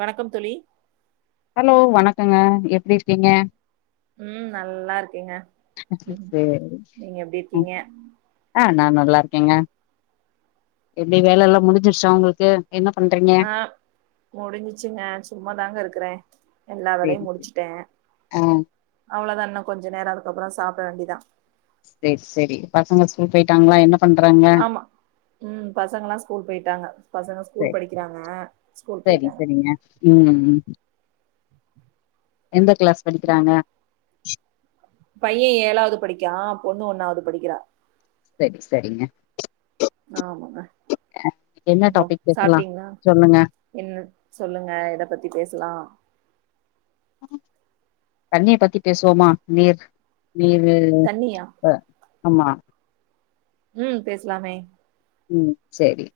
வணக்கம் தோழி அலோ வணக்கங்க எப்டி இருக்கீங்க ம் நல்லா இருக்கேங்க சேரி நீங்க எப்டி ம் இருக்கீங்க ஆ நா நல்லாருக்கேங்க எப்டி வேலல்லா முடிஞ்சிருச்சா உங்ளுக்கு என்ன பண்றீங்க ஆ முடிஞ்சிச்சுங்க சும்மா தாங்க இருக்கறே எல்லா வேலையு சேரி சேரி முடிச்சிட்டே ஆ அவ்ளதா இன்னு கொஞ்ச நேரோ அதுக்கப்றோ சாப்ட வேண்டிதா சேரி, சேரி பசங்க ஸ்கூல் போயிட்டாங்களா என்ன பண்றாங்க ஆமா ம் பசங்கல்லா ஸ்கூல் போயிட்டாங்க, பசங்க ஸ்கூல் படிக்கிறாங்க, ஸ்கூல் சேரி போயிட்டாங்க சேரிங்க ம், ம் எந்த கிளாஸ் படிக்கிறாங்க பைய ஏழாவது படிக்கிறா பொண்ணு ஒண்ணாவது படிக்கிறா சரி சரிங்க ஆமாங்க அ என்ன அப்றோ டாபிக் பேசலா சாப்ட்டீங்களா சொல்லுங்க என்ன சொல்லுங்க எத பத்தி பேசலா தண்ணிய பத்தி பேசுவோமா நீர் நீரு, தண்ணியா ப ஆமா ம் பேசலாமே ம் சேரி,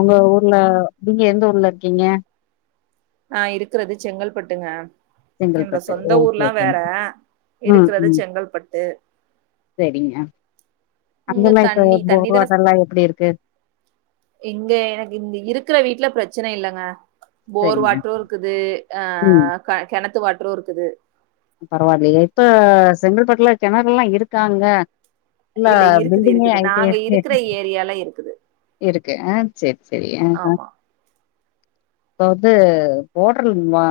உங்க ஊர்ல நீங்க எந்த ஊர்ல இருக்கீங்க நா இருக்குறது செங்கல்பட்டுங்க என்னோட செங்கல்பட்டு சொந்த ஓகே ஊர்ல்லா ஓகே வேற ம் இருக்குறது ம் செங்கல்பட்டு சேரிங்க இங்க அங்கல்லா இப்ப தண்ணி தண்ணி போர் தான வாட்டர்லா எப்படி இருக்கு இங்க எனக்கு இங்க இருக்கற வீட்ல பிரச்சன இல்லங்க போர் சரிங்க வாட்ரு இருக்குது ஆ ம் க கெணத்து வாட்ரு இருக்குது பரவால்லயே இப்ப செங்கல்பட்டுல கெணறுல்லா இருக்கா அங்க ஃபுல்லா இல்ல இருக்குது பில்டிங்கே இருக்குது நாங்க இருக்கிற ஆயிட்டேருக் ஏரியால இருக்குது இருக்கு ஆ சேரி சேரி ஆ ஆமா இப்ப வந்து போர்டல் வா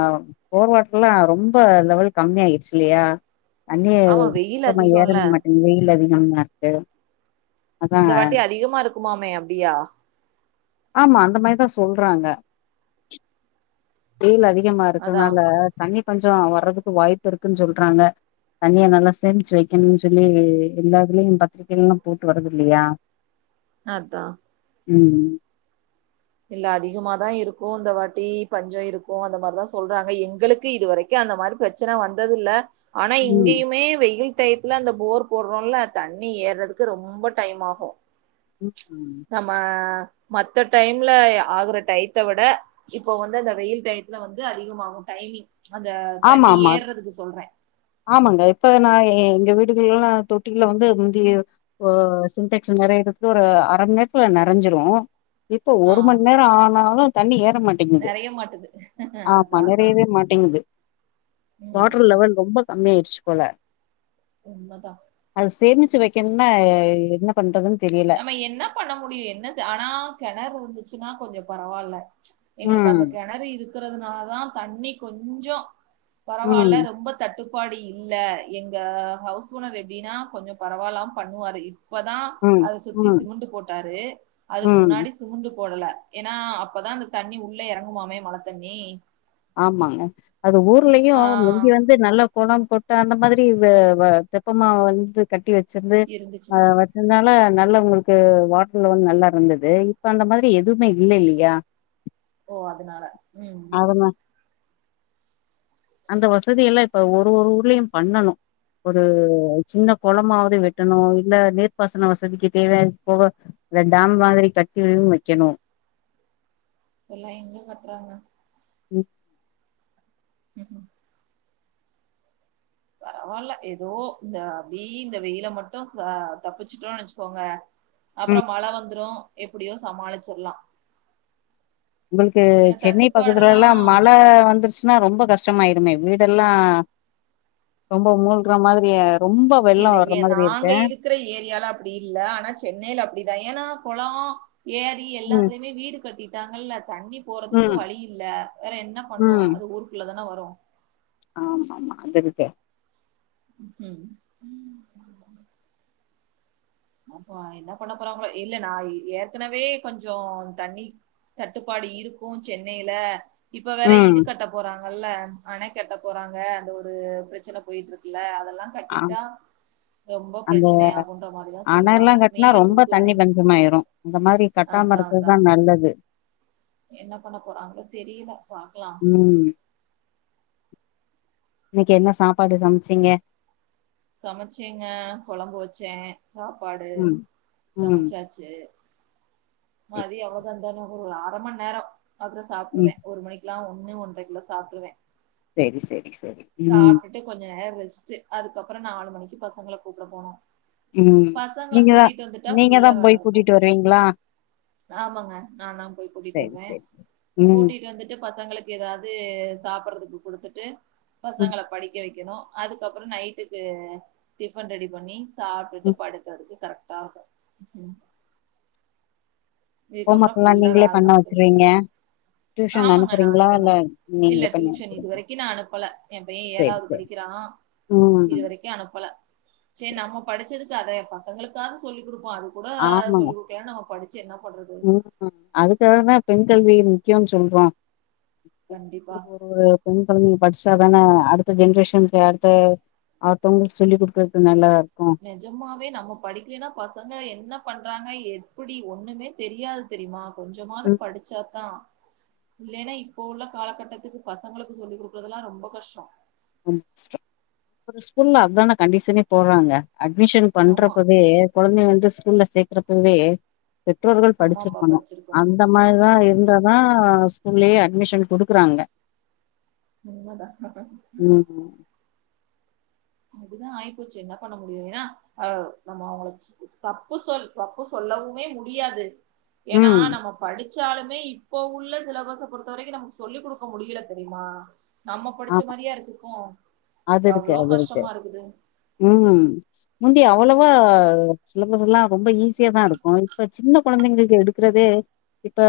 போர் வாட்டர்லா ரொம்ப லெவல் கம்மி ஆயிருச்சு இல்லையா தண்ணியே ஆமா வெயில் சுத்தமா அதிகம்ல ஏறவே மாட்டேங்குது வெயில் அதிகமா இருக்கு அதா இந்த வாட்டி அதிகமா இருக்குமாமே அப்டியா ஆமா அந்த மாரிதா சொல்றாங்க வெயில் அதிகமா அதா இருக்கறனால தண்ணி பஞ்சோ வர்றதுக்கு வாய்ப்பு இருக்குன்னு சொல்றாங்க தண்ணியா நல்லா சேமிச்சு வைக்கணுனு சொல்லி எல்லாதுலயு பத்திரிக்கைலலா போட்டு வரது இல்லையா அதா ம் ல் அதிகமாதா இருக்கு இந்த வாட்டி பஞ்ச இருக்கு அந்த மாரிதா சொல்றாங்க எங்களுக்கு இதுவரை க்கி அந்த மாரி பிரச்சன வந்தது இல்ல ஆனா ம் இங்கயுமே வெயில் டயத்துல அந்த போர் போடுறோல்ல தண்ணி ஏறதுக்கு ரொம்ப டைம் ஆகு ம் ம் நம்ம மத்த டைம்ல ஆகுற டயத்த விட இப்போ வந்து அந்த வெயில் டயத்துல வந்து அதிகமாகு டைமிங் அந்த ஆமா தண்ணி ஆமா ஏறுறதுக்கு சொல்ற ஆமாங்க இப்ப நா எங்க வீடுகள்ல்லலா தொட்டிக்குள்ள வந்து முந்தி இப்ப சிடெக்ஸ் நெறையறதுக்கு ஒரு அர மணி நேரத்துல நெறஞ்சிரு இப்ப ஆ ஒரு மண்நேரம் ஆனாலு தண்ணி ஏற மாட்டேங்குது நெறைய மாட்டுது ஆமா அதா நெறையவே மாட்டேங்குது வாட்டர் ம் லெவல் ரொம்ப கம்மியாயிடுச்சு போல உண்மதா அது சேமிச்சு வைக்கனுனா என்ன பண்றதுன்னு தெரியல நம்ம என்ன பண்ண முடியு என்ன செ ஆனா கெணறு இருந்துச்சுன்னா கொஞ்சோ பரவால்ல எங்களுக்கு ம் அந்த கெணறு இருக்கிறதுனாலதா தண்ணி கொஞ்சோ ம் பரவால்ல ரொம்ப தட்டுப்பாடு இல்ல எங்க ஹவுஸ் ஓனர் எப்டினா கொஞ்சோ பரவாலாம் பண்ணுவாரு இப்பதா ம் அத சுத்தி ம் சிமுண்டு போட்டாரு அதுக்கு ம் முன்னாடி சிமுண்டு போடல ஏனா அப்பதா அந்த தண்ணி உள்ள எறங்குமாமே மழ தண்ணி ஆமாங்க அது ஊர்லயு ஆ முந்தி வந் து நல்ல கொளம் குட்ட அந்த மாதிரி இது வா தெப்பமா வந்து கட்டி வச்சிர்ந்து ஆ இருந்துச்சுன்னா. வச் சுனால நல்ல உங்களுக்கு வாட்டர்லவல் நல்லா இருந்தது இப்ப அந்த மாதிரி எதுமே இல்ல இல்லையா ஓ அதுனால ம் அதனா அந்த வசதி எல்லா இப்ப ஒரு ஒரு ஊர்லயு பண்ணணு ஒரு சின்ன கொளமாவது வெட்டணு இல்ல நீர்ப்பாசன வசதிக்கு தேவயான்து போக இந்த டாம் மாதிரி கட்டியு வைக்கணு எல்லா எங்க கட்றாங்க ம் ம் ஹும் பரவால்ல எதோ இந்த அப்டி இந்த வெயில மட்டு சா தப்பிச்சுட்டோ நெனச்சுக்கோங்க அப்புறோ ம். மழ வந்ரு எப்புடியோ சமாளிச்சிர்லா உங்ளுக்கு சென்னை பக்கத்துலலா மழ வந்துர்ச் சுனா ரொம்ப கஷ்டமாயிருமே வீடெல்லா ரொம்போ மூழ்க்ற மாதிரி ஆ ரொம்ப வெள்ளோ இல்ல. வர்ற ஏ மாதிரி நாங்க இருக்கே இருக்கிற ஏரியாலா அப்டி இல்ல ஆனா சென்னைல அப்டிதா ஏனா கொளோ ஏரி ம் எல்லாத்லேமே வீடு கட்டிட்டாங்கல்ல தண்ணி போறதுக்கு ம் வழி இல்ல வேற என்ன பண்ணூ அது ஊருக்குள்ள தான வரு ஆ ஆமா ஆமா அந்த இதுக்கு ம் ஹும் அப்போ என்ன பண்ண போறாங்ளோ இல்ல நா ஏற்கனவே கொஞ்சோ தண்ணி தட்டுப்பாடு இருக்கு சென்னேல இப்ப வேற ம் இது கட்ட போறாங்கல்ல அணை கட்ட போறாங்க அந்த ஒரு பிரச்சன போய்ட்ருக்குல அதெல்லா ஆ கட்டிட்டா ரொம்ப பிரச்சனை ஆகுன்ற மாரிதாஸ் அனல்லா கட்னா ரொம்ப தண்ணி பஞ்சமாய்ரு அந்த மாரி கட்டாம அதான் அதான். இருக்றதா நல்லது என்ன பண்ண போறாங்ளோ தெரில பாக்லா ம் இன்னைக்கு என்ன சாப்பாடு சம்ச்சீங்க சமச்சேங்க கொழம்பு வச்சே சாப்பாடு ம் ம் சமச்சா ச்சு சரி. மதியோ எவ்ளோதா இருந்தாலு ஒரு அர மநேரோ அப்புறோ ம் சாப்புடுவே ஒரு மணிக்லா ஒன்னு ஒன்றைக்குல்ல சாப்ட்ருவே சேரி செரி செரி ம் ப்டி கொஞ்ச நேரோ ரெஸ்ட்டு அதுக்கப்புறோ நாலு மணிக்கு பசங்ள கூப்ட போனு ம் பசங்ள நீங்கதா கூட்டிட் வந்துட்டா நீங்கதா ஃபுல்லா வேல போய் இருக்கு கூட்டிட்டு வருவீங்களா ஆமாங்க நா தா போய் கூட்டிட் செரி வந்தே செரி ம் கூட்டிட்டு வந்துட்டு பசங்ளுக் எதாவ்து சாப்புறதுக்கு குடுத்துட்டு ம் பசங்ள படிக்க வைக்கணு அதுக்கப்புறு நைட்டு க்கு டிஃபன் ரெடி பண்ணி சாப்ட்டுட்டு ம் படுக்றதுக்கு கரெட்டா இருக்கு ம் ஹோம் இதுக்கப்புறோ ஒர்க்லா ஃபுல்லா நீங்களே வேலதா பண்ண உக்காந்திர்ப்ப வச்சிருவீங்க டியூஷன் ஆமாங்க நானே அனுப்புறீங்களா பண்ணு இல்ல இல்ல நீங்களே பண்ணி டியூஷன் இது வச்சிருவீங்க வரைக்கு நா அனுப்பல என் பையன் செரி ஏழாவ்து படி செரி கிறான் ம் இதுவரைக் கி அனுப்பல சேர் நம்ம படிச்சதுக்கு அதை என் பசங்களுக்காக சொல்லி குடுப்போ அது கூட ஆமாங்க சொல்லி கு எனா நம படிச்சு என்ன பண்றது ம் அதுக்காகதா பெண் கல்வி முக்கியோன் சொல்றோ கண்டிப்பா ஒரு ஒரு பெண் கொழந்தைங்க படிச்சாதான அடுத்த ஜென்ரேஷன்ல அடுத்த அடுத்தோங்ளுக்கு சொல்லி குடுக்கற்க்கு நல்லாருக்கு நிஜமே நம்ம படிக்கலனா பசங்க என்ன பண்றாங்க எப்டி ஒன்னுமே தெரியாது தெரிமா கொஞ்சமாது ம் படிச்சாதா இல்லைனா இப்போ உள்ள காலகட்டத்துக்கு பசங்களுக்கு சொல்லிக் குடுக்கறதுல்லா ரொம்ப கஷ்டோ ஒரு ஸ்கூல்ல அத்தான கண்டிஷனே போட்றாங்க அட்மிஷன் ஆமா பண்றப்பவே குழந்தைய வந்து ஸ்கூல்ல சேக்கறப்பவே பெற்றோர்கள் அம்மா அப்பா படிச்சிருக்கணு அந்த மாரிதா கண்டிப்பா இருந்ததா ஸ்கூல்லயே அட்மிஷன் குடுக்குறாங்க உண்மதா ம் அப்டிதா ஆய்ப்போச்சு என்ன பண்ண முடியு எனா அ நம்ம அவங்களுக் தப்பு சொல் தப்பு சொல்லவுமே முடியாது எனா ம் நம்ம படிச்சாலுமே இப்போ உள்ள சிலபஸ பொறுத்த வரிக்கு நமக்கு சொல்லி குடுக்க முடியல தெரியுமா நம்ம படிச்ச ஆமா மாரியா இருக்கு இப்போ அது இருக்கு அவ்வளோ அது இருக்கு கஷ்டமா இருக்குது ம் முந்தி அவ்வளோவா சிலபஸ்லா ரொம்ப ஈஸியாதா இருக்கு இப்ப சின்ன கொழந்தைங்களுக்கு எடுக்கறதே இப்ப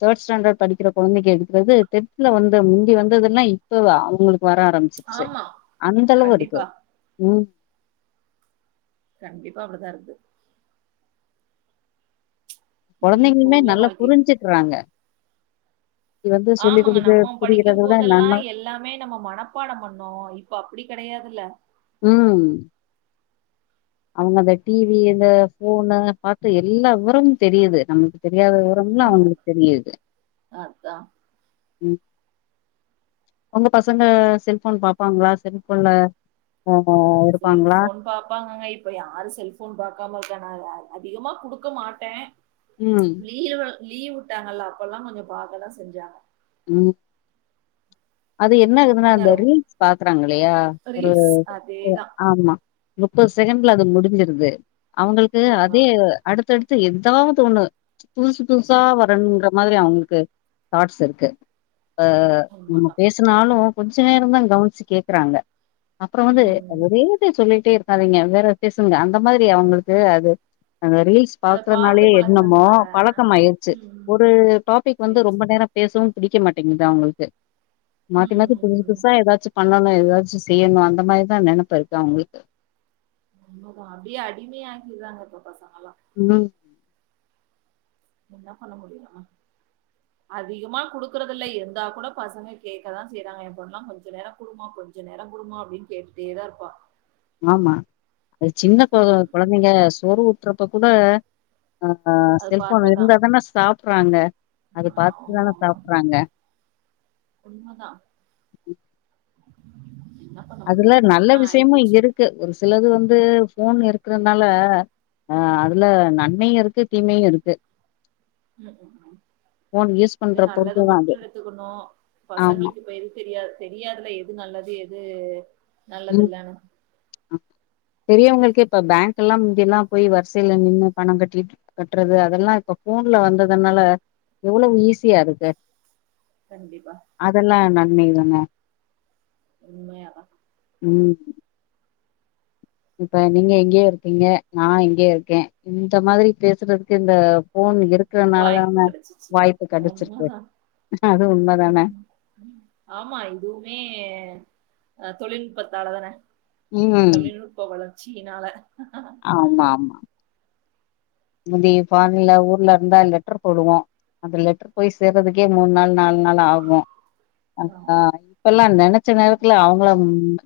தேர்ட் ஸ்டாண்டர்ட் படிக்கிற கொழந்தைக்கு எடுக்கறதே டென்துல வந்து முந்தி வந்ததுல்லா இப்பவே அவுங்களுக்கு வர ஆரம்பிச்சிச்சு ஆமா அந்தளவு இருக்கு கண்டிப்பா ம் கண்டிப்பா அப்டிதா இருக்து சரி இப்போ கொழந்தைங்களுமே உள்ள நல்லா வாழ்க்கைக்கு புரிஞ்சுக்றாங்க ஆமாங்க குடுத்து நம்ம படிக்கு புரிகிறத விட போதெல்லா நம்ம எல் எல்லாமே நம்ம மனப்பாடோ பண்ணோ இப்ப அப்டி கடையாதுல்ல ம் அவங்க அந்த டிவி இந்த போனு பாத்து எல்லா விவரமு தெரியுது நமக்கு தெரியாத விவ எல்லா அவுங்ளுக் தெரியுது அதா உங்க பசங்க செல்போன் பாப்பாங்ளா செல்போன் ஆ எடுப்பாங்ளா செல்ஃபோன் பாப்பாங்கங்க இப் இப்ப யாரு செல்போன் பாக்காம இருக்காங்க அதிகமா குடுக்க மாட்டே ம், லீவு லீவ் உட்டாங்கல்ல அப்போலா கொஞ்சோ பாக்கதா செஞ்சாங்க ம் அது என்னது அந்த நரவு ரீல்ஸ் பாக்குராங்கலையா ஒரு ரீல்ஸ் அதேதா ஆமா முப்பது செகண்ட்ல அது முடிஞ்சிருது அவங்களுக்கு அதா அதே அடுத்தடுத்து எத்தாது ஒன்னு புதுசு புதுசா வருங்குற மாதிரி அவுங்குளுக்கு தாட்ஸ் இருக் ஆ நம்ம உண்மதா பேசனாலு கொஞ்ச நேரோதா கவனிச்சு கேக்குறாங்க அப்றோ வந்து ம் ஒரே இத சொல்லிட்டே இருக் சரிங்க வேற பேசுங்க அந்த மாரி அவுங்குளுக்கு அது அந்த ரீல்ஸ் அத பாத்து பாக்குறனாலே என்னமோ பழகுனதுனால பழக்கம் ஆய்ருச்சு ம் ம் ஒரு டாபிக் வந்து சேரி ரொம்ப சேரி நேரோ பேசவு பிடிக்க மாட்டேங்குது அவுங்குளுக்கு மாத்தி ம் மாத்தி ம் ம் புதுசா ம் எதாச்சு பண்ணனு எதாச்சு செய்யணு அந்த மாரிதா நெனப்பு இருக்கு அவுங்குளுக்கு உண்மதா அப்டியே அடிமையாகிட்றாங்க இப்ப பசங்கலா ம் என்ன பண்ண முடியு நம்ம [inaudible] அதிகமா குடுக்கறதில்ல இருந்தா கூட பசங்க கேட்கதா செய்யறாங்க எ பொன்லா கொஞ்சோ நேரோ குடுமா கொஞ்ச கொஞ்ச நேரோ குடுமா அப்பிடின்னு கேட்டுட்டேதா இருப்பா ஆமா அது சின்ன கொ ம் கொழந்தைங்க சோறு ஊட்டுறப்ப கூட அ அ அது செல்போன் பாத்தாதா இருந்தாதான சாப்பறாங்க அது பாத்துட்டு ஆமா தான ஆமா சாப்பறாங்க உண்மதா என்ன பண்ண முடியு அப்படிதா ஆயிப்போச்சு க்கு ஒரு சிலது வந்து ஃபோன் இருக்கறதுனால அ அதுல நன்மையு இருக்கு தீமையு இருக்கு ம் ஃபோன் யூஸ் பெரு பண்ற நல்லது பொறுத்துதா மட்டு அது எடுத்துக்கணு ஆமா பசங்களுக்கு இப்ப எது தெரியாது தெரியாதுல்ல எது நல்லது எது நல்லதில்லன்னு அ பெரியவங்களுக்கே இப்ப பேங்கெல்லா முந்தியெல்லா போய் வரிசையில நின்னு பணோ கட்டிட்டு கட்டுறது அதெல்லா இப்ப போன்ல வந்ததுனால எவ்ளோவு ஈஸியாருக்கு கண்டிப்பா அதெல்லா நன்மை தான உண்மையாப்பா ம் இப்ப நீங்க எங்கேயோ இருக்கீங்க நா எங்கேயோ இருக்கே இந்த மாதிரி பேசுறதுக்கு இந்த ஃபோன் இருக்கறனால வாய்ப்பு தானே கெடச்சிச்சு வாய்ப்பு கெடைச்சிருக்கு உண்மதா அதுவு உண்ம தான ஆமா இதுவுமே அ தொழில் நுட்பத்தால தான ம் தொழில்நுட்ப வளர்ச்சியினால ஆமா ஆமா முந்தைய [unintelligible] ஊர்லருந்தா லெட்டர் போடுவோ அது லெட்டர் போய் சேர்றதுக்கே மூணு நாள் நாலு நாள் ஆகு ஆ ஆமா இப்பெல்லா நெனைச்ச நேரத்துல அவங்கள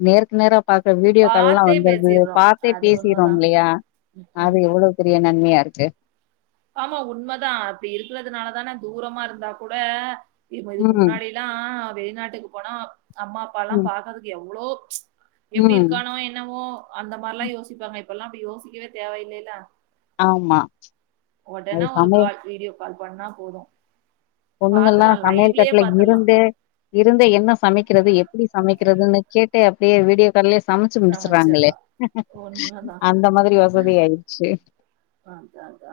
நேருக்கு நேரா பாக்க வீடியோ கால்லா பாத்தே வந்தருக்குது பேசிர்றோ பாத்தே அது பேசிறோ உண்மதா இல்லையா ம் ம் அது எவ்ளோ பெரிய நன்மையாருக்கு ஆமா உண்மதா அப்பிடி இருக்கறதுனால தான தூரமா இருந்தா கூட இ இதுக்கு ம் முன்னாடி லா வெளிநாட்டுக்கு போனா அம்மா அப்பா எல்லா ம் பாக்கறதுக்கு எவ்ளோ எப்பிடி ம் இருக்கானோ என்னவோ அந்த மாரிலா யோசிப்பாங்க இப்பெல்லா அப்பிடி யோசிக்கவே தேவயில்லையில ஆமா அது ஒடனே ஒரு சமைய கால் வீடியோ கால் பண்ணா போது பொண்ணுங்கல்லா சமையல் கட்டல இருந்தே இருந்து என்ன சமைக்கிறது எப்பிடி சமைக்கிறதுன்னு கேட்டு அப்டியே வீடியோ கால்லே சமைச்சு முடிச்சாறாங்களே சமைச்சர்லாம். உண்மதான். அந்த மாதிரி வசதி ஆயிடுச்சு அ அதாதா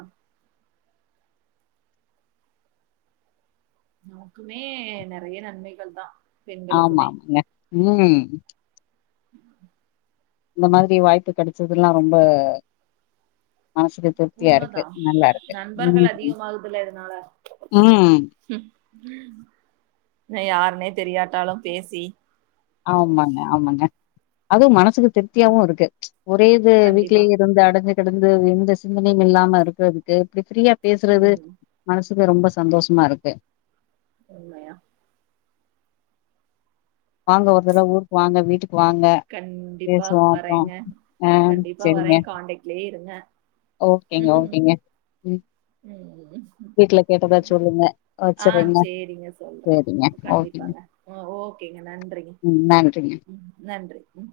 நமக்குமே நறைய நன்மைகள் தா ஆமா ஆமாங்க ம் ம் இந்த மாதிரி வாய்ப்பு கெடைச்சதெல்லா ரொம்ப மனசுக்கு திருப்தியாருக்கு உண்மதான். நல்லாருக்கு நண்பர்கள் ம் ம் யாருனே தெரியாட்டாலு பேசி ஆமாங்க ஆமாங்க அதுவு மனசுக்கு திருப்தியாவு இருக்கு ஒரே இது கண்டிப்பா. வீட்லேயே இருந்து அடைஞ்து கடந்து எந்த சிந்தனையு இல்லாம இருக்கறதுக்கு இப்டி ஃப்ரீயா பேசுறது ம் மனசுக்கு ரொம்ப சந்தோஷமாருக்கு உண்மையா வாங்க ஒரு தடவ ஊருக்கு வாங்க வீட்டுக்கு வாங்க கண்டிப்பா பேசுவோ அப்றோ வரேங்க ஆ கண்டிப்பா செரிங்க வரேன் காண்டக்ட்லயே இருங்க ஓகேங்க ஓகேங்க ம் வீட்ல கேட்டதா ம் சொல்லுங்க ஆ வச்சறேங்க சேரிங்க சொல்ற செரிங்க ஓகேங்க கண்டிப்பாங்க ஆ ஓகேங்க நன்றிங்க ம் நன்றிங்க ம் நன்றி ம்